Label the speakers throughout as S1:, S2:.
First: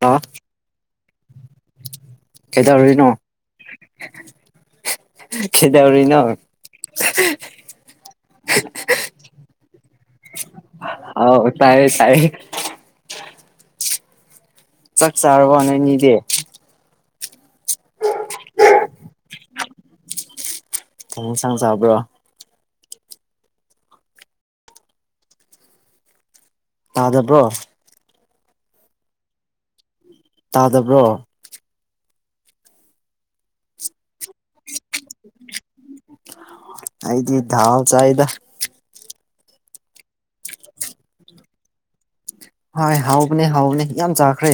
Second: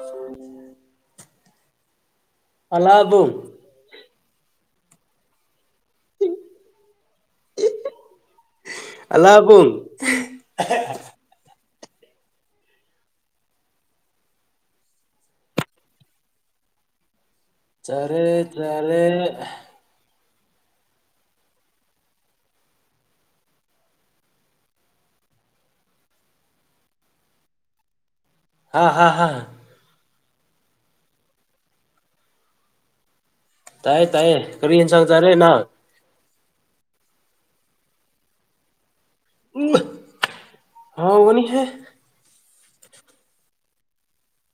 S1: hello ꯀꯩꯗꯧꯔꯤꯅꯣ
S2: ꯑꯂꯥꯕꯨꯡ
S1: ꯀꯩꯗꯧꯔꯤ ꯅꯣ
S2: ꯑꯂꯥꯕꯨꯝ
S1: ꯑꯥꯎ ꯇꯥꯏꯌꯦ ꯇꯥꯏꯌꯦ ꯆꯥꯛ ꯆꯥꯔꯕꯣ ꯅꯣꯏꯅꯤꯗꯤ
S2: ꯆꯥꯔꯦ ꯆꯥꯔꯦ
S1: ꯀꯩ ꯏꯟꯁꯥꯡ ꯆꯥꯕ꯭ꯔꯣ ꯇꯥꯗꯕ꯭ꯔꯣ
S2: ꯍꯥ ꯍꯥ ꯍꯥ
S1: ꯇꯥꯗꯕ꯭ꯔꯣ
S2: ꯇꯥꯏꯌꯦ ꯇꯥꯏꯌꯦ ꯀꯕꯤ ꯏꯟꯁꯥꯡ ꯆꯥꯔꯦ ꯅꯪ
S1: ꯑꯩꯗꯤ ꯊꯥꯎ ꯆꯥꯏꯗ
S2: ꯎꯝ ꯍꯥꯎꯕꯅꯤꯍꯦ
S1: ꯍꯣꯏ ꯍꯥꯎꯕꯅꯦ ꯍꯥꯎꯕꯅꯦ ꯌꯥꯝ ꯆꯥꯈ꯭ꯔꯦ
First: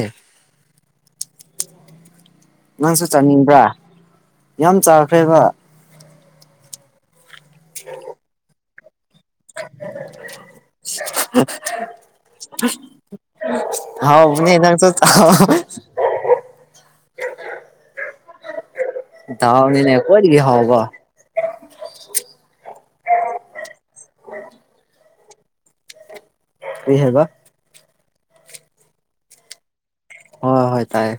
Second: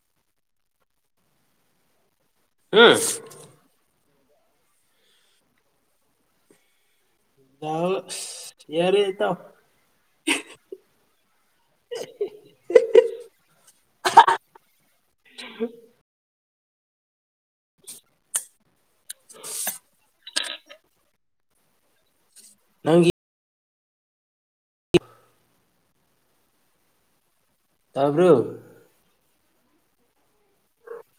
S2: ꯎꯝ
S1: ꯅꯪꯁꯨ ꯆꯥꯅꯤꯡꯕ꯭ꯔꯥ ꯌꯥꯝ ꯆꯥꯈ꯭ꯔꯦꯕ
S2: ꯑꯁ ꯌꯥꯔꯦ ꯏꯇꯥꯎ
S1: ꯁꯌ [unintelligible] ꯎ [unintelligible] ꯍꯥꯎꯕꯅꯦ ꯅꯪꯁꯨ ꯆꯥꯎ
S2: [unintelligible]
S1: ꯊꯥꯎꯅꯤꯅꯦ ꯈ꯭ꯋꯥꯏꯗꯒꯤ ꯍꯥꯎꯕ
S2: ꯅꯪꯒꯤ [inaudible]
S1: ꯀꯩ ꯍꯥꯏꯕ
S2: ꯇꯥꯕ꯭ꯔꯨ
S1: ꯍꯣꯏ ꯍꯣꯏ ꯇꯥꯏꯌꯦ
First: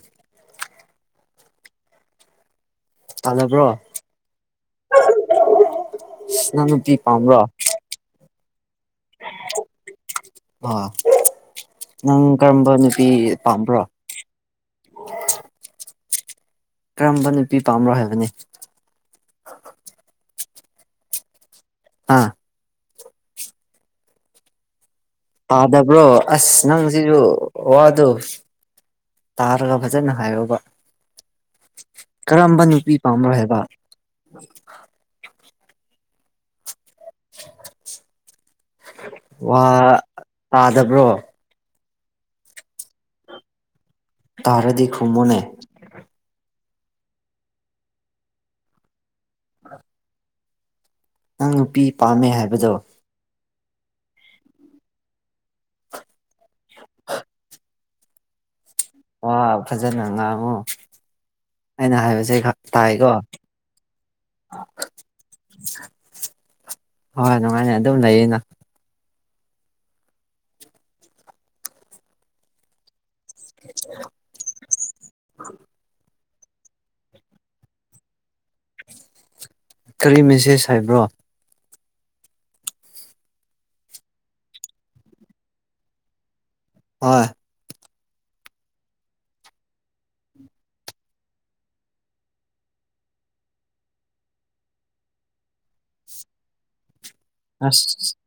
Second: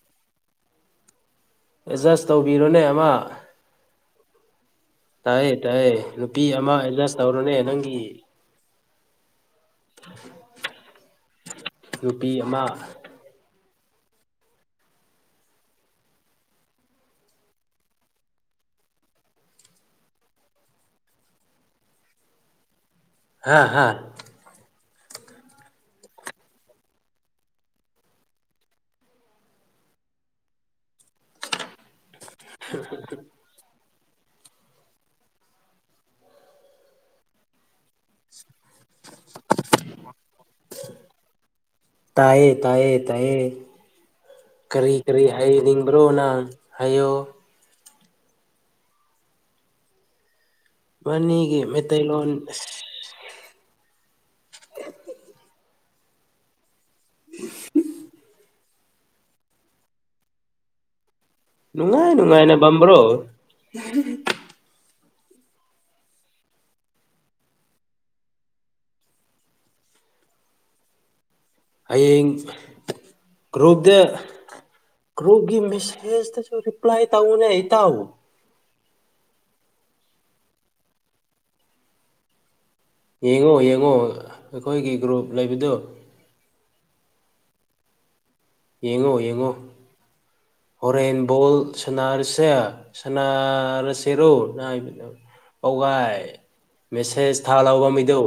S2: ꯑꯦꯖꯁ ꯇꯧꯕꯤꯔꯣꯅꯦ ꯑꯃꯥ
S1: ꯇꯥꯗꯕ꯭ꯔꯣ
S2: ꯇꯥꯏꯌꯦ ꯇꯥꯏꯌꯦ ꯅꯨꯄꯤ
S1: ꯅꯪ
S2: ꯑꯃꯥ
S1: ꯅꯨꯄꯤ
S2: ꯑꯦꯖꯁ
S1: ꯄꯥꯝꯕ꯭ꯔꯣ
S2: ꯇꯧꯔꯣꯅꯦ ꯅꯪꯒꯤ
S1: ꯑꯥ ꯅꯪ
S2: ꯅꯨꯄꯤ ꯑꯃ
S1: ꯀꯔꯝꯕ ꯅꯨꯄꯤꯒꯤ ꯄꯥꯝꯕ꯭ꯔꯣ ꯀꯔꯝꯕ ꯅꯨꯄꯤ ꯄꯥꯝꯕꯔꯥ ꯍꯥꯏꯕꯅꯦ ꯑꯥ
S2: ꯍꯥ ꯍꯥ
S1: ꯇꯥꯗꯕ꯭ꯔꯣ ꯑꯁ ꯅꯪꯖꯤꯖꯨ ꯋꯥꯗꯣ ꯇꯥꯔꯒ ꯐꯖꯅ ꯍꯥꯏꯌꯣꯕ ꯀꯔꯝꯕ ꯅꯨꯄꯤ ꯄꯥꯝꯕꯔꯥ ꯍꯥꯏꯕ [inaudible] ꯋꯥ ꯇꯥꯗꯕ꯭ꯔꯣ
S2: ꯇꯥꯏꯌꯦ ꯇꯥꯏꯌꯦ ꯇꯥꯏꯌꯦ
S1: ꯇꯥꯔꯗꯤ
S2: ꯀꯔꯤ ꯀꯔꯤ
S1: ꯈꯨꯝꯃꯨꯅꯦ
S2: ꯍꯥꯏꯌꯅꯤꯡ ꯕ꯭ꯔꯣꯅ ꯍꯥꯏꯌꯣ
S1: ꯅꯪ
S2: ꯕꯥꯅꯤꯒꯤ
S1: ꯅꯨꯄꯤ ꯄꯥꯝꯃꯦ
S2: ꯃꯩꯇꯩꯂꯣꯟ ꯑꯁ
S1: ꯍꯥꯏꯕꯗꯣ
S2: [unintelligible]
S1: [unintelligible] ꯋꯥ ꯐꯖꯅ ꯉꯥꯡꯉꯣ ꯑꯩꯅ
S2: ꯅꯨꯡꯉꯥꯏ
S1: ꯍꯥꯏꯕꯖꯦ ꯈꯥ
S2: ꯅꯨꯡꯉꯥꯏꯅ
S1: ꯇꯥꯏꯀꯣ
S2: ꯕꯝꯕ꯭ꯔꯣ
S1: ꯍꯣꯏ ꯅꯨꯡꯉꯥꯏꯅ ꯑꯗꯨꯝ ꯂꯩꯌꯦꯅ
S2: ꯍꯥꯌꯦꯡ ꯒ꯭ꯔꯨꯞꯇ ꯒ꯭ꯔꯨꯞꯒꯤ ꯃꯦꯁꯦꯁꯇꯁꯨ ꯔꯤꯄ꯭ꯂꯥꯏ ꯇꯧꯅꯦ ꯏꯇꯥꯎ
S1: ꯀꯔꯤ ꯃꯦꯁꯦꯁ ꯍꯥꯏꯕ꯭ꯔꯣ
S2: ꯌꯦꯡꯉꯣ ꯌꯦꯡꯉꯣ ꯑꯈꯣꯏꯒꯤ ꯒ꯭ꯔꯨꯞ ꯂꯩꯕꯗꯨ
S1: ꯍꯣꯏ
S2: ꯌꯦꯡꯉꯣ ꯌꯦꯡꯉꯣ ꯍꯣꯔꯦꯟ ꯕꯣꯜ ꯁꯥꯟꯅꯔꯁꯦ ꯁꯥꯟꯅꯥꯔꯁꯦꯔꯣ ꯄꯧꯒꯥꯏ ꯃꯦꯁꯦꯁ ꯊꯥ ꯂꯥꯎꯕ
S1: ꯑꯁ
S2: ꯃꯤꯗꯣ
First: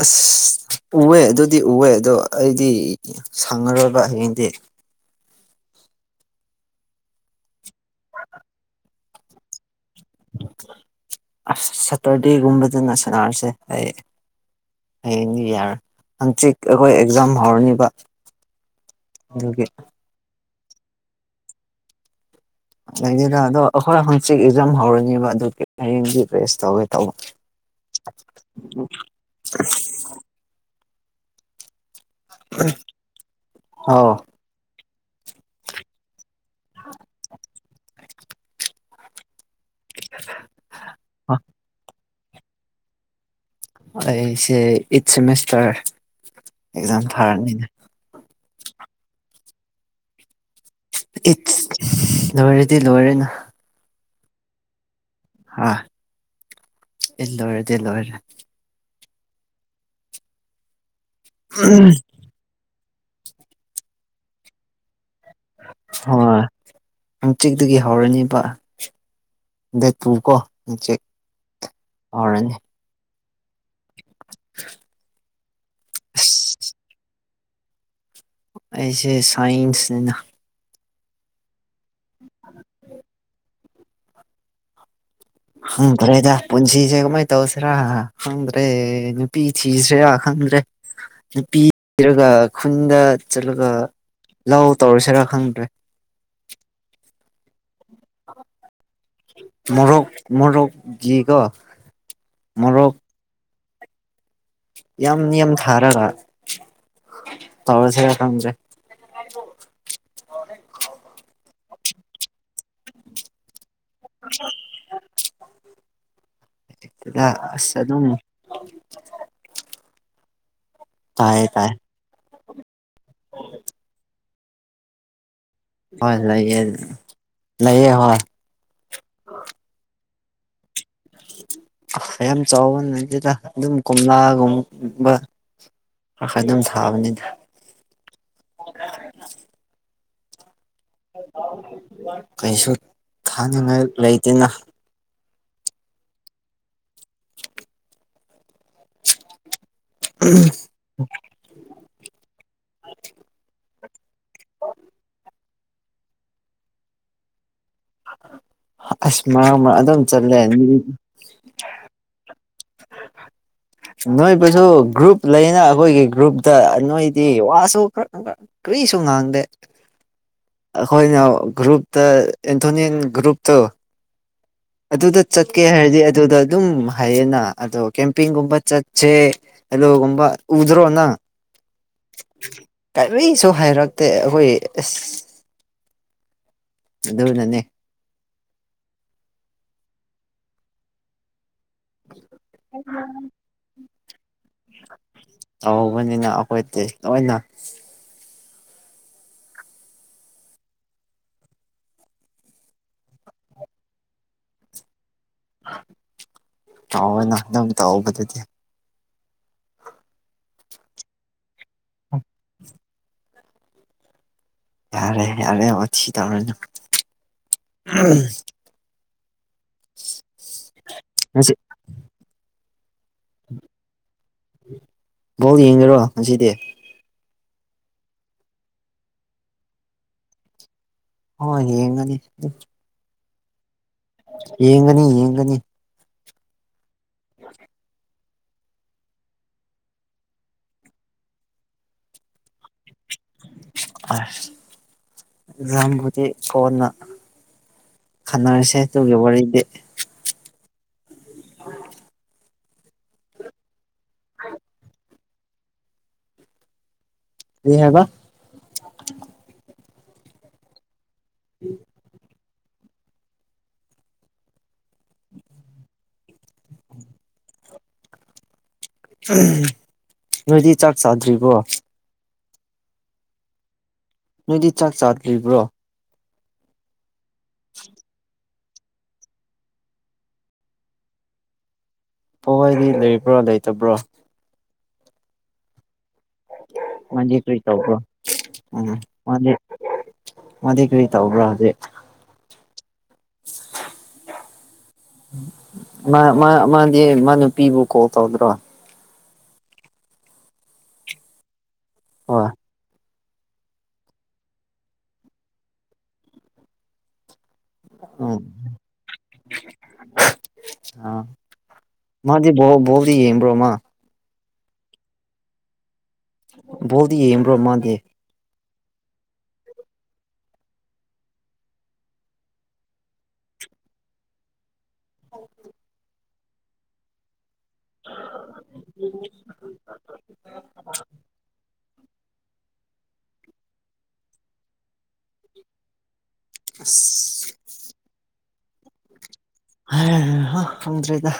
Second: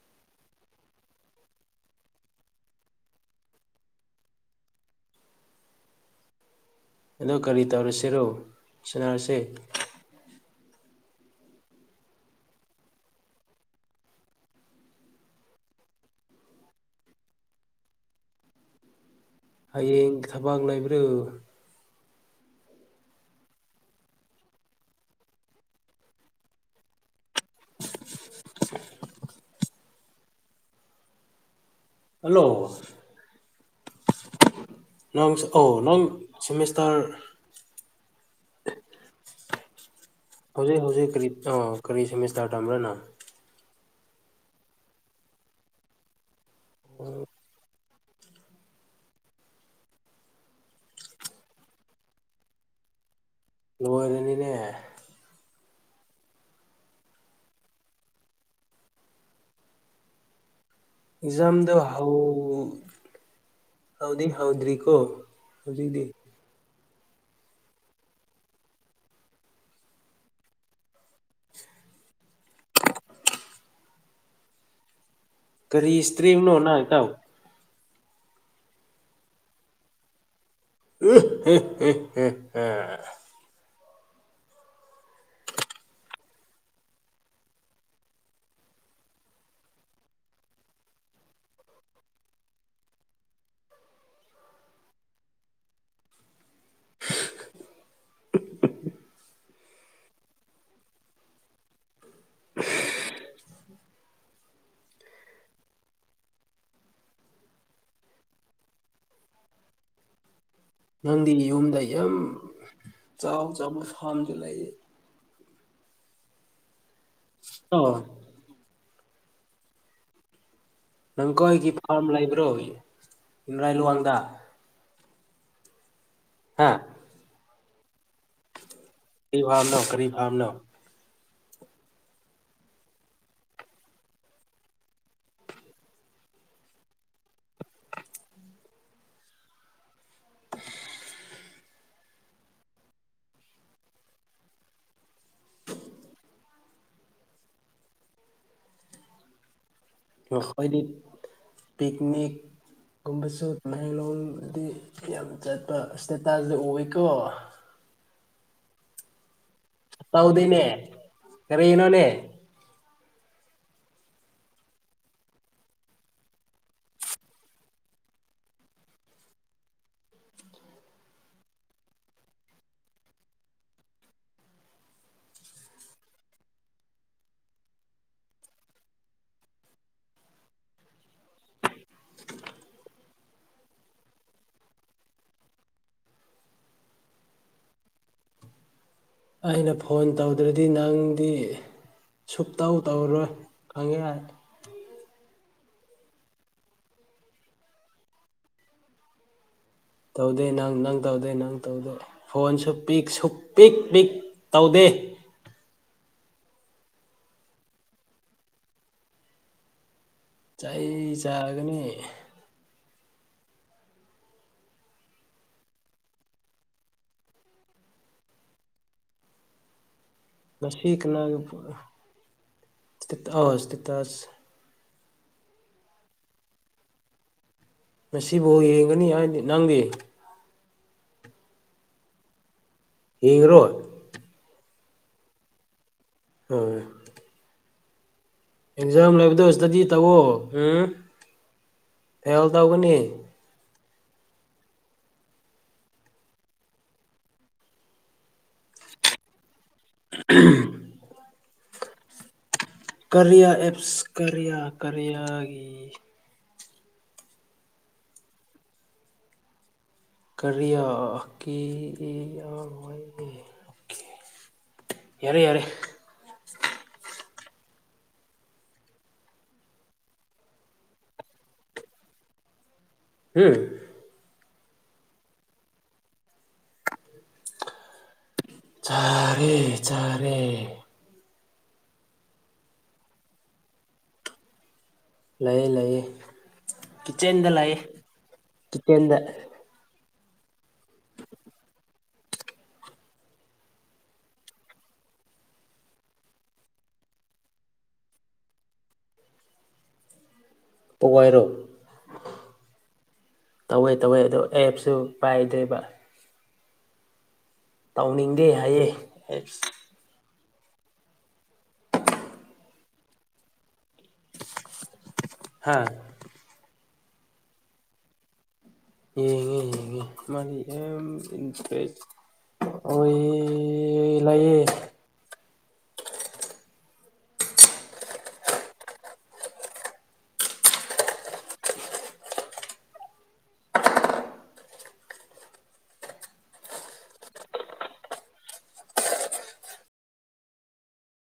S1: ꯑꯁ ꯎꯋꯦ ꯑꯗꯨꯗꯤ ꯎꯋꯦ ꯑꯗꯣ ꯑꯩꯗꯤ ꯁꯪꯉꯔꯣꯏꯕ ꯍꯌꯦꯡꯗꯤ
S2: ꯑꯗꯣ ꯀꯔꯤ ꯇꯧꯔꯁꯦꯔꯣ ꯁꯅꯔꯁꯦ
S1: ꯑꯁ ꯁꯇ꯭ꯔꯗꯦꯒꯨꯝꯕꯗꯅ ꯁꯅ꯭ꯔꯁꯦ ꯑꯩ ꯍꯌꯦꯡꯗꯤ ꯌꯥꯔꯣꯏ ꯍꯪꯆꯤꯛ ꯑꯈꯣꯏ ꯑꯦꯛꯖꯥꯝ ꯍꯧꯔꯅꯤꯕ ꯑꯗꯨꯒꯤ
S2: ꯍꯌꯦꯡ ꯊꯕꯛ ꯂꯩꯕ꯭ꯔꯨ
S1: ꯂꯩꯗꯦꯗ ꯑꯗꯣ ꯑꯩꯈꯣꯏ ꯍꯪꯆꯤꯠ ꯑꯦꯛꯖꯥꯝ ꯍꯧꯔꯅꯤꯕ ꯑꯗꯨꯒꯤ ꯍꯌꯦꯡꯗꯤ ꯔꯦꯁ ꯇꯧꯒꯦ ꯇꯧꯕ [inaudible]
S2: ꯍꯜꯂꯣ
S1: ꯑꯣ
S2: ꯅꯪꯁꯨꯀꯣ ꯅꯪ ꯁꯦꯃꯦꯁꯇꯔ
S1: [inaudible]
S2: ꯍꯧꯖꯤꯛ ꯍꯧꯖꯤꯛ ꯀꯔꯤ ꯑꯣ ꯀꯔꯤ ꯁꯦꯃꯤꯁꯇꯔ ꯇꯝꯕ꯭ꯔꯥ ꯅꯥ
S1: ꯑꯩꯁꯦ ꯑꯩꯠ ꯁꯦꯃꯦꯁꯇꯔ ꯑꯦꯛꯖꯥꯝ ꯊꯥꯔꯅꯤꯅꯦ ꯏꯠꯁ ꯂꯣꯏꯔꯗꯤ ꯂꯣꯏꯔꯦꯅ
S2: ꯂꯣꯏꯔꯅꯤꯅꯦ
S1: ꯍꯥꯥ ꯑꯩꯠ ꯂꯣꯏꯔꯗꯤ ꯂꯣꯏꯔꯦ
S2: ꯑꯦꯛꯖꯥꯝꯗꯣ ꯍꯥꯎ ꯍꯥꯎꯗꯤ ꯍꯥꯎꯗ꯭ꯔꯤꯀꯣ ꯍꯧꯖꯤꯛꯇꯤ
S1: ꯍꯣꯏ ꯍꯥꯡ ꯆꯤꯠꯇꯒꯤ ꯍꯧꯔꯅꯦꯕ [unintelligible] ꯍꯧꯔꯅꯤ
S2: [unintelligible]
S1: [unintelligible]
S2: ꯀꯔꯤ ꯏꯁꯇ꯭ꯔꯤꯅꯣ
S1: ꯑꯁ
S2: ꯅꯪ ꯏꯇꯥꯎ
S1: ꯑꯩꯁꯦ ꯁꯥꯏꯟꯁꯅꯤꯅ
S2: [inaudible]
S1: ꯈꯪꯗ꯭ꯔꯦꯗ ꯄꯨꯟꯁꯤꯁꯦ ꯀꯃꯥꯏꯅ ꯇꯧꯁꯤꯔꯥ ꯈꯪꯗ꯭ꯔꯦ ꯅꯨꯄꯤ ꯊꯤꯁꯤ꯭ꯔ ꯈꯪꯗ꯭ꯔꯦ ꯅꯨꯄꯤ [unintelligible] ꯈꯨꯟꯗ ꯆꯠꯂꯒ ꯂꯥꯎ ꯇꯧꯔꯁꯤꯔꯥ ꯈꯪꯗ꯭ꯔꯦ
S2: [inaudible]
S1: ꯃꯣꯔꯣꯛ ꯃꯣꯔꯣꯛ ꯒꯤ ꯀꯣ ꯃꯣꯔꯣꯛ ꯌꯥꯝ ꯌꯥꯝ ꯊꯥꯔꯒ ꯇꯧꯔꯥꯁꯤꯔ ꯈꯪꯗ꯭ꯔꯦ [inaudible]
S2: ꯅꯪꯗꯤ ꯌꯨꯝꯗ ꯌꯥꯝ ꯆꯥꯎ ꯆꯥꯎꯕ ꯐꯥꯝꯁꯨ ꯂꯩ
S1: [unintelligible]
S2: ꯑꯣ
S1: ꯑꯗꯨꯝ ꯇꯥꯏꯌꯦ ꯇꯥꯏ
S2: ꯅꯪꯈꯣꯏꯒꯤ ꯐꯥꯔꯝ ꯂꯩꯕ꯭ꯔꯣ ꯏꯔꯥꯏ ꯂꯨꯋꯥꯡꯗ
S1: ꯍꯣꯏ ꯂꯩꯌꯦ
S2: ꯍꯥ
S1: ꯂꯩꯌꯦ ꯍꯣꯏ
S2: ꯀꯔꯤ ꯐꯥꯕꯅꯣ ꯀꯔꯤ ꯐꯥꯝꯅꯣ
S1: ꯌꯥꯝ ꯆꯥꯎꯕ ꯅꯥꯠꯇꯦꯗꯥ ꯑꯗꯨꯝ ꯀꯣꯝꯂ ꯒꯨꯝ [unintelligible] ꯑꯗꯨꯝ ꯊꯥꯕꯅꯤꯅ [inaudible]
S2: [inaudible]
S1: ꯀꯩꯁꯨ ꯊꯥꯅꯤꯡꯉꯥꯏ ꯂꯩꯇꯦꯅ
S2: ꯅꯥꯈꯣꯏꯗꯤ ꯄꯛꯅꯤꯛ ꯒꯨꯝꯕꯁꯨ ꯇꯃꯦꯡꯂꯣꯡꯗꯤ ꯌꯥꯝ ꯆꯠꯄ ꯏꯁꯇꯦꯇꯥꯗꯤ ꯑꯣꯏꯀꯣ
S1: ꯑꯁ ꯃꯔꯛ ꯃꯔꯛ ꯑꯗꯨꯝ ꯆꯠꯂꯦ
S2: ꯁꯥꯎꯗꯅꯦ ꯀꯥꯔꯤꯅꯣꯅꯦ
S1: ꯅꯣꯏꯕꯨꯁꯨ ꯒ꯭ꯔꯨꯞ ꯂꯩꯅ ꯑꯩꯈꯣꯏꯒꯤ ꯒ꯭ꯔꯨꯞꯇ ꯅꯣꯏꯗꯤ ꯋꯥꯁꯨ ꯈꯛ ꯈꯔꯥ ꯀꯔꯤꯁꯨ ꯉꯥꯡꯗꯦ ꯑꯩꯈꯣꯏꯅ ꯒ꯭ꯔꯨꯞꯇ ꯑꯦꯟꯊꯣꯅꯤꯟ ꯒ꯭ꯔꯨꯞꯇꯨ ꯑꯗꯨꯗ ꯆꯠꯀꯦ ꯍꯥꯏꯔꯗꯤ ꯑꯗꯨꯗ ꯑꯗꯨꯝ ꯍꯥꯏꯌꯦꯅ ꯑꯗꯣ ꯀꯦꯝꯄꯤꯡꯒꯨꯝꯕ ꯆꯠꯁꯦ ꯍꯜꯂꯣ ꯀꯝꯕ ꯎꯗꯔꯣ ꯅꯪ ꯀꯔꯤꯁꯨ ꯍꯥꯏꯔꯛꯇꯦ ꯑꯩꯈꯣꯏ ꯑꯁ ꯑꯗꯨꯗꯣ ꯅꯅꯦ
S2: ꯑꯩꯅ ꯐꯣꯟ ꯇꯧꯗ꯭ꯔꯗꯤ ꯅꯪꯗꯤ ꯁꯨꯛꯇꯧ ꯇꯧꯔꯣꯏ ꯈꯪꯉꯦ
S1: ꯇꯧꯕꯅꯤꯅ ꯑꯩꯈꯣꯏꯗꯤ ꯂꯣꯏꯅ
S2: ꯇꯧꯗꯦ ꯅꯪ ꯅꯪ ꯇꯧꯗꯦ ꯅꯪ ꯇꯧꯗꯦ ꯐꯣꯟ ꯁꯨ ꯄꯤꯛ ꯁꯨꯛ ꯄꯤꯛ ꯄꯤꯛ ꯇꯧꯗꯦ
S1: ꯇꯑꯣ ꯅ ꯑꯗꯨꯝ ꯇꯧꯕꯗꯨꯗꯤ
S2: ꯆꯩ ꯆꯥꯒꯅꯤ
S1: ꯌꯥꯔꯦ ꯌꯥꯔꯦ ꯋꯥꯊꯤ ꯇꯧꯔꯅꯨ ꯎꯝ [inaudible] ꯉꯁꯤ
S2: [unintelligible]
S1: ꯕꯣꯜ ꯌꯦꯡꯉꯤꯔꯣ ꯉꯁꯤꯗꯤ
S2: ꯃꯁꯤꯕꯨ ꯌꯦꯡꯒꯅꯤ ꯍꯥꯏꯗꯤ ꯅꯪꯗꯤ
S1: ꯑꯣ ꯌꯦꯡꯉꯅꯤ
S2: ꯍꯤ ꯔꯣꯠ
S1: ꯌꯦꯡꯒꯅꯤ ꯌꯦꯡꯒꯅꯤ
S2: [unintelligible]
S1: [unintelligible]
S2: ꯑꯦꯛꯖꯥꯝ ꯂꯩꯕꯗꯣ ꯏꯁꯇꯗꯤ ꯇꯧꯋꯣ ꯎꯝ ꯐꯦꯜ ꯇꯧꯒꯅꯤ
S1: ꯑꯁ ꯔꯥꯝꯕꯨꯗꯤ ꯀꯣꯟꯅ ꯈꯠꯅꯔꯁꯦ ꯇꯨꯒꯤ ꯋꯥꯔꯤꯗꯤ
S2: [unintelligible]
S1: [unintelligible]
S2: ꯀꯔꯤꯌꯥ ꯑꯦꯞꯁ ꯀꯔꯤꯌꯥ ꯀꯔꯤꯌꯥꯒꯤ
S1: ꯅꯦ ꯍꯥꯏꯕ
S2: ꯀꯔꯤꯌꯥ ꯀꯤ [unintelligible] ꯌꯥꯔꯦ ꯌꯥꯔꯦ
S1: ꯅꯣꯏꯗꯤ ꯆꯥꯛ ꯆꯥꯗ꯭ꯔꯤꯕꯣ
S2: ꯍꯨꯝ
S1: ꯅꯣꯏꯗꯤ ꯆꯥꯛ ꯆꯥꯗ꯭ꯔꯤꯕ꯭ꯔꯣ [unintelligible]
S2: ꯆꯥꯔꯦ ꯆꯥꯔꯦ
S1: ꯄꯋꯥꯗꯤ ꯂꯩꯕ꯭ꯔꯣ ꯂꯩꯇꯕ꯭ꯔꯣ
S2: ꯂꯩꯌꯦ ꯂꯩꯌꯦ
S1: ꯃꯥꯗꯤ
S2: ꯀꯤꯠꯆꯦꯟꯗ
S1: ꯀꯔꯤ
S2: ꯂꯩꯌꯦ
S1: ꯇꯧꯕ꯭ꯔꯣ ꯎꯝ
S2: ꯀꯤꯠꯆꯦꯟꯗ
S1: ꯃꯥꯗꯤ ꯃꯥꯗꯤ ꯀꯔꯤ ꯇꯧꯕ꯭ꯔꯥ ꯍꯧꯖꯤꯛ [unintelligible] ꯃꯥ ꯃꯥ ꯃꯥꯗꯤ ꯃꯥ ꯅꯨꯄꯤꯕꯨ ꯀꯣꯜ ꯇꯧꯗ꯭ꯔꯣ
S2: ꯄꯨꯋꯥꯏꯔꯣ
S1: ꯑꯣꯏ
S2: ꯇꯧꯋꯦ ꯇꯧꯋꯦ ꯑꯗꯣ ꯑꯦꯞꯁꯨ ꯄꯥꯏꯗꯣꯏꯕ ꯇꯧꯅꯤꯡꯗꯦ ꯍꯥꯏꯌꯦ ꯑꯦꯞꯁ
S1: ꯑ ꯃꯥꯗꯤ ꯕꯣ ꯕꯣꯜꯗꯤ ꯌꯦꯡꯕ꯭ꯔꯣ ꯃꯥ
S2: ꯍꯥ
S1: ꯕꯣꯜꯗꯤ ꯌꯦꯡꯕ꯭ꯔꯣ ꯃꯥꯥꯗꯤ
S2: ꯌꯦꯡꯉꯦ ꯌꯦꯡꯉꯦ ꯃꯥꯗꯤ ꯌꯥꯝ ꯏꯟꯇꯔꯦꯁ ꯑꯣꯏꯌꯦ ꯂꯩꯌꯦ
S1: [unintelligible] [unintelligible] ꯑꯁ ꯐꯪꯗ꯭ꯔꯦꯗ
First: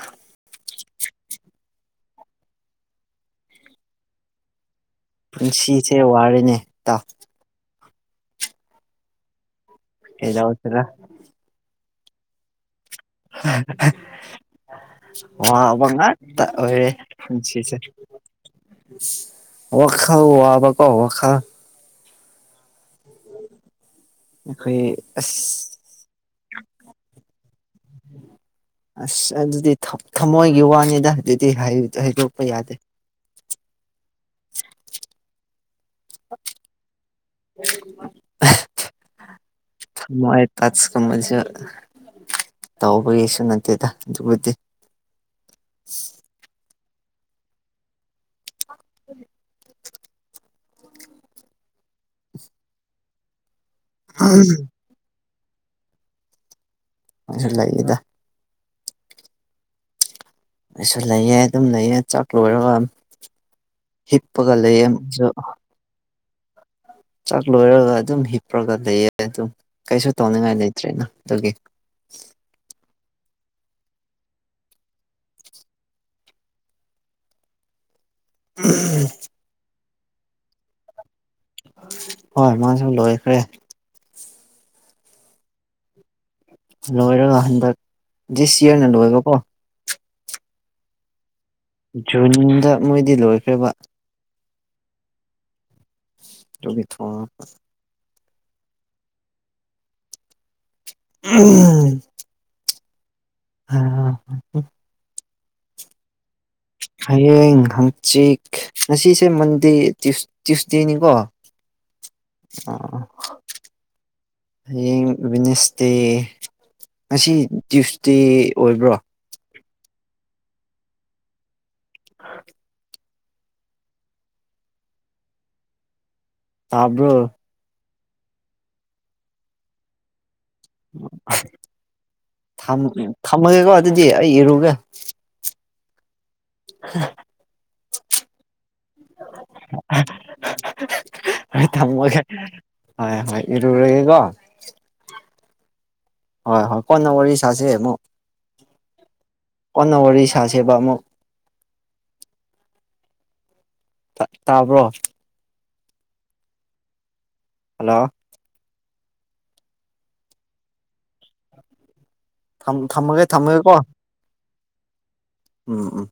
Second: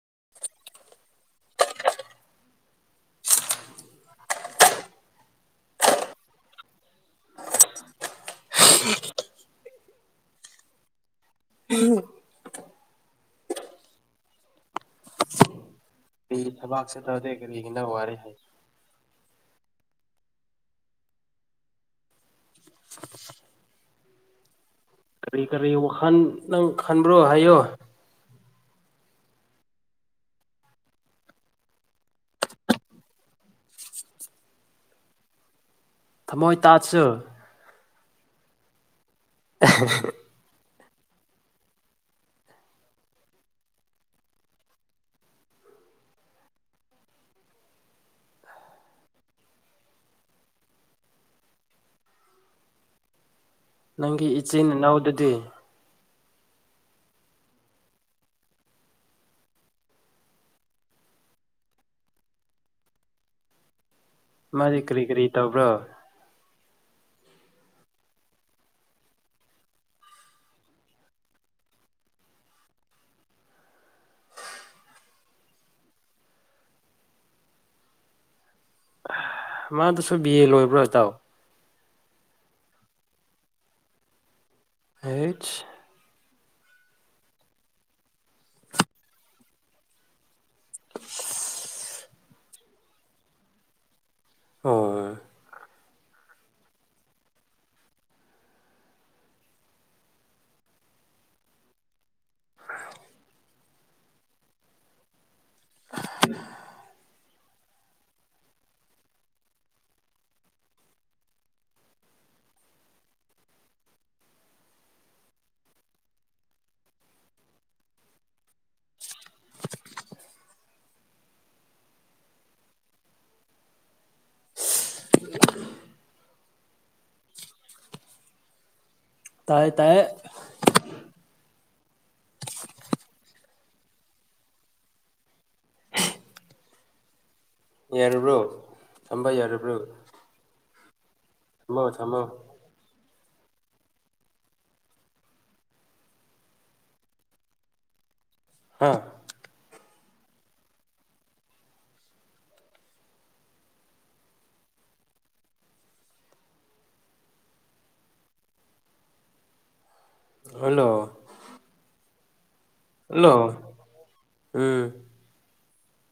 S1: ꯄꯨꯟꯁꯤꯁꯦ ꯋꯥꯔꯦꯅꯦ ꯇꯥꯎ ꯑꯦꯗꯥꯎ ꯇꯔ
S2: ꯎꯝ
S1: ꯋꯥ ꯋꯥꯉꯥ ꯇ
S2: ꯊꯕꯥꯛ
S1: ꯑꯣꯏꯔꯦ
S2: ꯆꯠꯇꯗꯦ
S1: ꯄꯨꯟꯁꯤꯁꯦ
S2: ꯀꯔꯤꯒꯤꯅ ꯋꯥꯔꯦ ꯍꯥꯏ
S1: ꯋꯥꯈꯜ ꯋꯥꯕꯀꯣ ꯋꯥꯈꯜ
S2: [unintelligible]
S1: ꯑꯩꯈꯣꯏ
S2: ꯀꯔꯤ ꯀꯔꯤ
S1: ꯑꯁ
S2: ꯋꯥꯈꯟ ꯅꯪ ꯈꯟꯕ꯭ꯔꯣ ꯍꯥꯏꯌꯣ
S1: ꯑꯁ ꯑꯗꯨꯗꯤ ꯊ ꯊꯃꯣꯏꯒꯤ ꯋꯥꯅꯤꯗ ꯑꯗꯨꯗꯤ ꯍꯥꯢ ꯍꯥꯏꯗꯣꯛꯄ ꯌꯥꯗꯦ
S2: ꯊꯝꯃꯣꯏ ꯇꯥꯠꯁꯨ
S1: [unintelligible]
S2: [unintelligible]
S1: ꯃꯣꯏ ꯇꯁ ꯀꯨꯝꯕꯁꯨ ꯇꯧꯕꯒꯤꯁꯨ ꯅꯠꯇꯦꯗ ꯑꯗꯨꯕꯨꯗꯤ [unintelligible]
S2: ꯅꯪꯒꯤ ꯏꯆꯤꯟ ꯏꯅꯥꯎꯗꯨꯗꯤ
S1: ꯃꯁꯨ ꯂꯩꯌꯦꯗ ꯑꯩꯁꯨ ꯂꯩꯌꯦ ꯑꯗꯨꯝ ꯂꯩꯌꯦ ꯆꯥꯛ ꯂꯣꯏꯔꯒ ꯍꯤꯞꯄꯒ
S2: ꯃꯥꯗꯤ
S1: ꯂꯩꯌꯦ
S2: ꯀꯔꯤ ꯀꯔꯤ
S1: ꯃꯥꯁꯨ
S2: ꯇꯧꯕ꯭ꯔꯣ
S1: ꯆꯥꯛ ꯂꯣꯏꯔꯒ ꯑꯗꯨꯝ ꯍꯤꯞꯄꯔꯒ ꯂꯩꯌꯦ ꯑꯗꯨꯝ ꯀꯩꯁꯨ ꯇꯧꯅꯤꯡꯉꯥꯏ ꯂꯩꯇ꯭ꯔꯦꯅ ꯑꯗꯨꯒꯤ ꯎꯝ
S2: ꯃꯥꯗꯨꯁꯨ ꯕꯤ ꯑꯦ ꯂꯣꯏꯕ꯭ꯔꯣ ꯏꯇꯥꯎ
S1: ꯍꯣꯏ ꯃꯥꯁꯨ ꯂꯣꯏꯈ꯭ꯔꯦ
S2: ꯍꯩꯆ
S1: ꯂꯣꯢꯔꯒ ꯍꯟꯗꯛ ꯖꯦ ꯁꯤꯌꯅ ꯂꯣꯢꯕꯀꯣ ꯖꯨꯟꯗ ꯃꯣꯏꯗꯤ ꯂꯣꯏꯈ꯭ꯔꯦꯕ
S2: ꯑꯣꯢ
S1: ꯗꯨꯒꯤ ꯊꯣꯡꯉꯕ ꯎꯝ
S2: ꯑꯥꯎ
S1: ꯍꯥꯎ
S2: [unintelligible]
S1: ꯍꯌꯦꯡ ꯍꯪꯆꯤꯛ ꯉꯁꯤꯁꯦ ꯃꯟꯗꯦ ꯇ꯭ꯌꯨꯁ ꯇ꯭ꯌꯨꯁꯗꯦꯅꯤꯀꯣ ꯑꯥ ꯍꯌꯦꯡ ꯕꯤꯅꯦꯁꯇꯦ ꯉꯁꯤ ꯇ꯭ꯌꯨꯁꯇꯦ ꯑꯣꯏꯕ꯭ꯔꯣ ꯍ
S2: [unintelligible]
S1: ꯇꯥꯕ꯭ꯔꯣ
S2: ꯇꯥꯏꯌꯦ ꯇꯥꯏꯌꯦ
S1: ꯊꯝ ꯊꯝꯃꯒꯦꯀꯣ ꯑꯗꯨꯗꯤ ꯑꯩ ꯏꯔꯨꯒꯦ [unintelligible]
S2: ꯌꯥꯔꯕ꯭ꯔꯣ ꯊꯝꯕ ꯌꯥꯔꯕ꯭ꯔꯣ
S1: ꯍꯣꯏ
S2: ꯊꯝꯃꯣ
S1: ꯊꯝꯃꯒꯦ
S2: ꯊꯝꯃꯣ
S1: ꯍꯣꯏ ꯍꯣꯏ ꯏꯔꯨꯔꯒꯦꯀꯣ ꯍꯣꯏ ꯍꯣꯏ ꯀꯣꯟꯅ ꯋꯥꯔꯤ ꯁꯥꯁꯦ ꯑꯃꯨꯛ
S2: ꯍꯥꯥ
S1: ꯑꯃꯅ ꯋꯥꯔꯤ ꯁꯥꯁꯦꯕ ꯑꯃꯨꯛ ꯇ ꯇꯥꯕ꯭ꯔꯣ ꯍꯜꯂꯣ
S2: ꯍꯜꯂꯣ
S1: ꯊꯝ ꯊꯝꯃꯒꯦ
S2: ꯍꯜꯂꯣ
S1: ꯊꯝꯃꯒꯦꯀꯣ
S2: ꯎꯝ
S1: ꯎꯝ ꯎꯝ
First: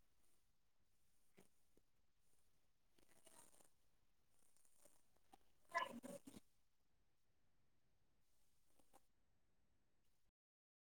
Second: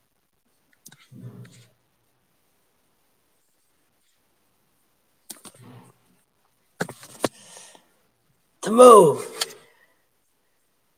S2: [unintelligible] ꯊꯝꯃꯣ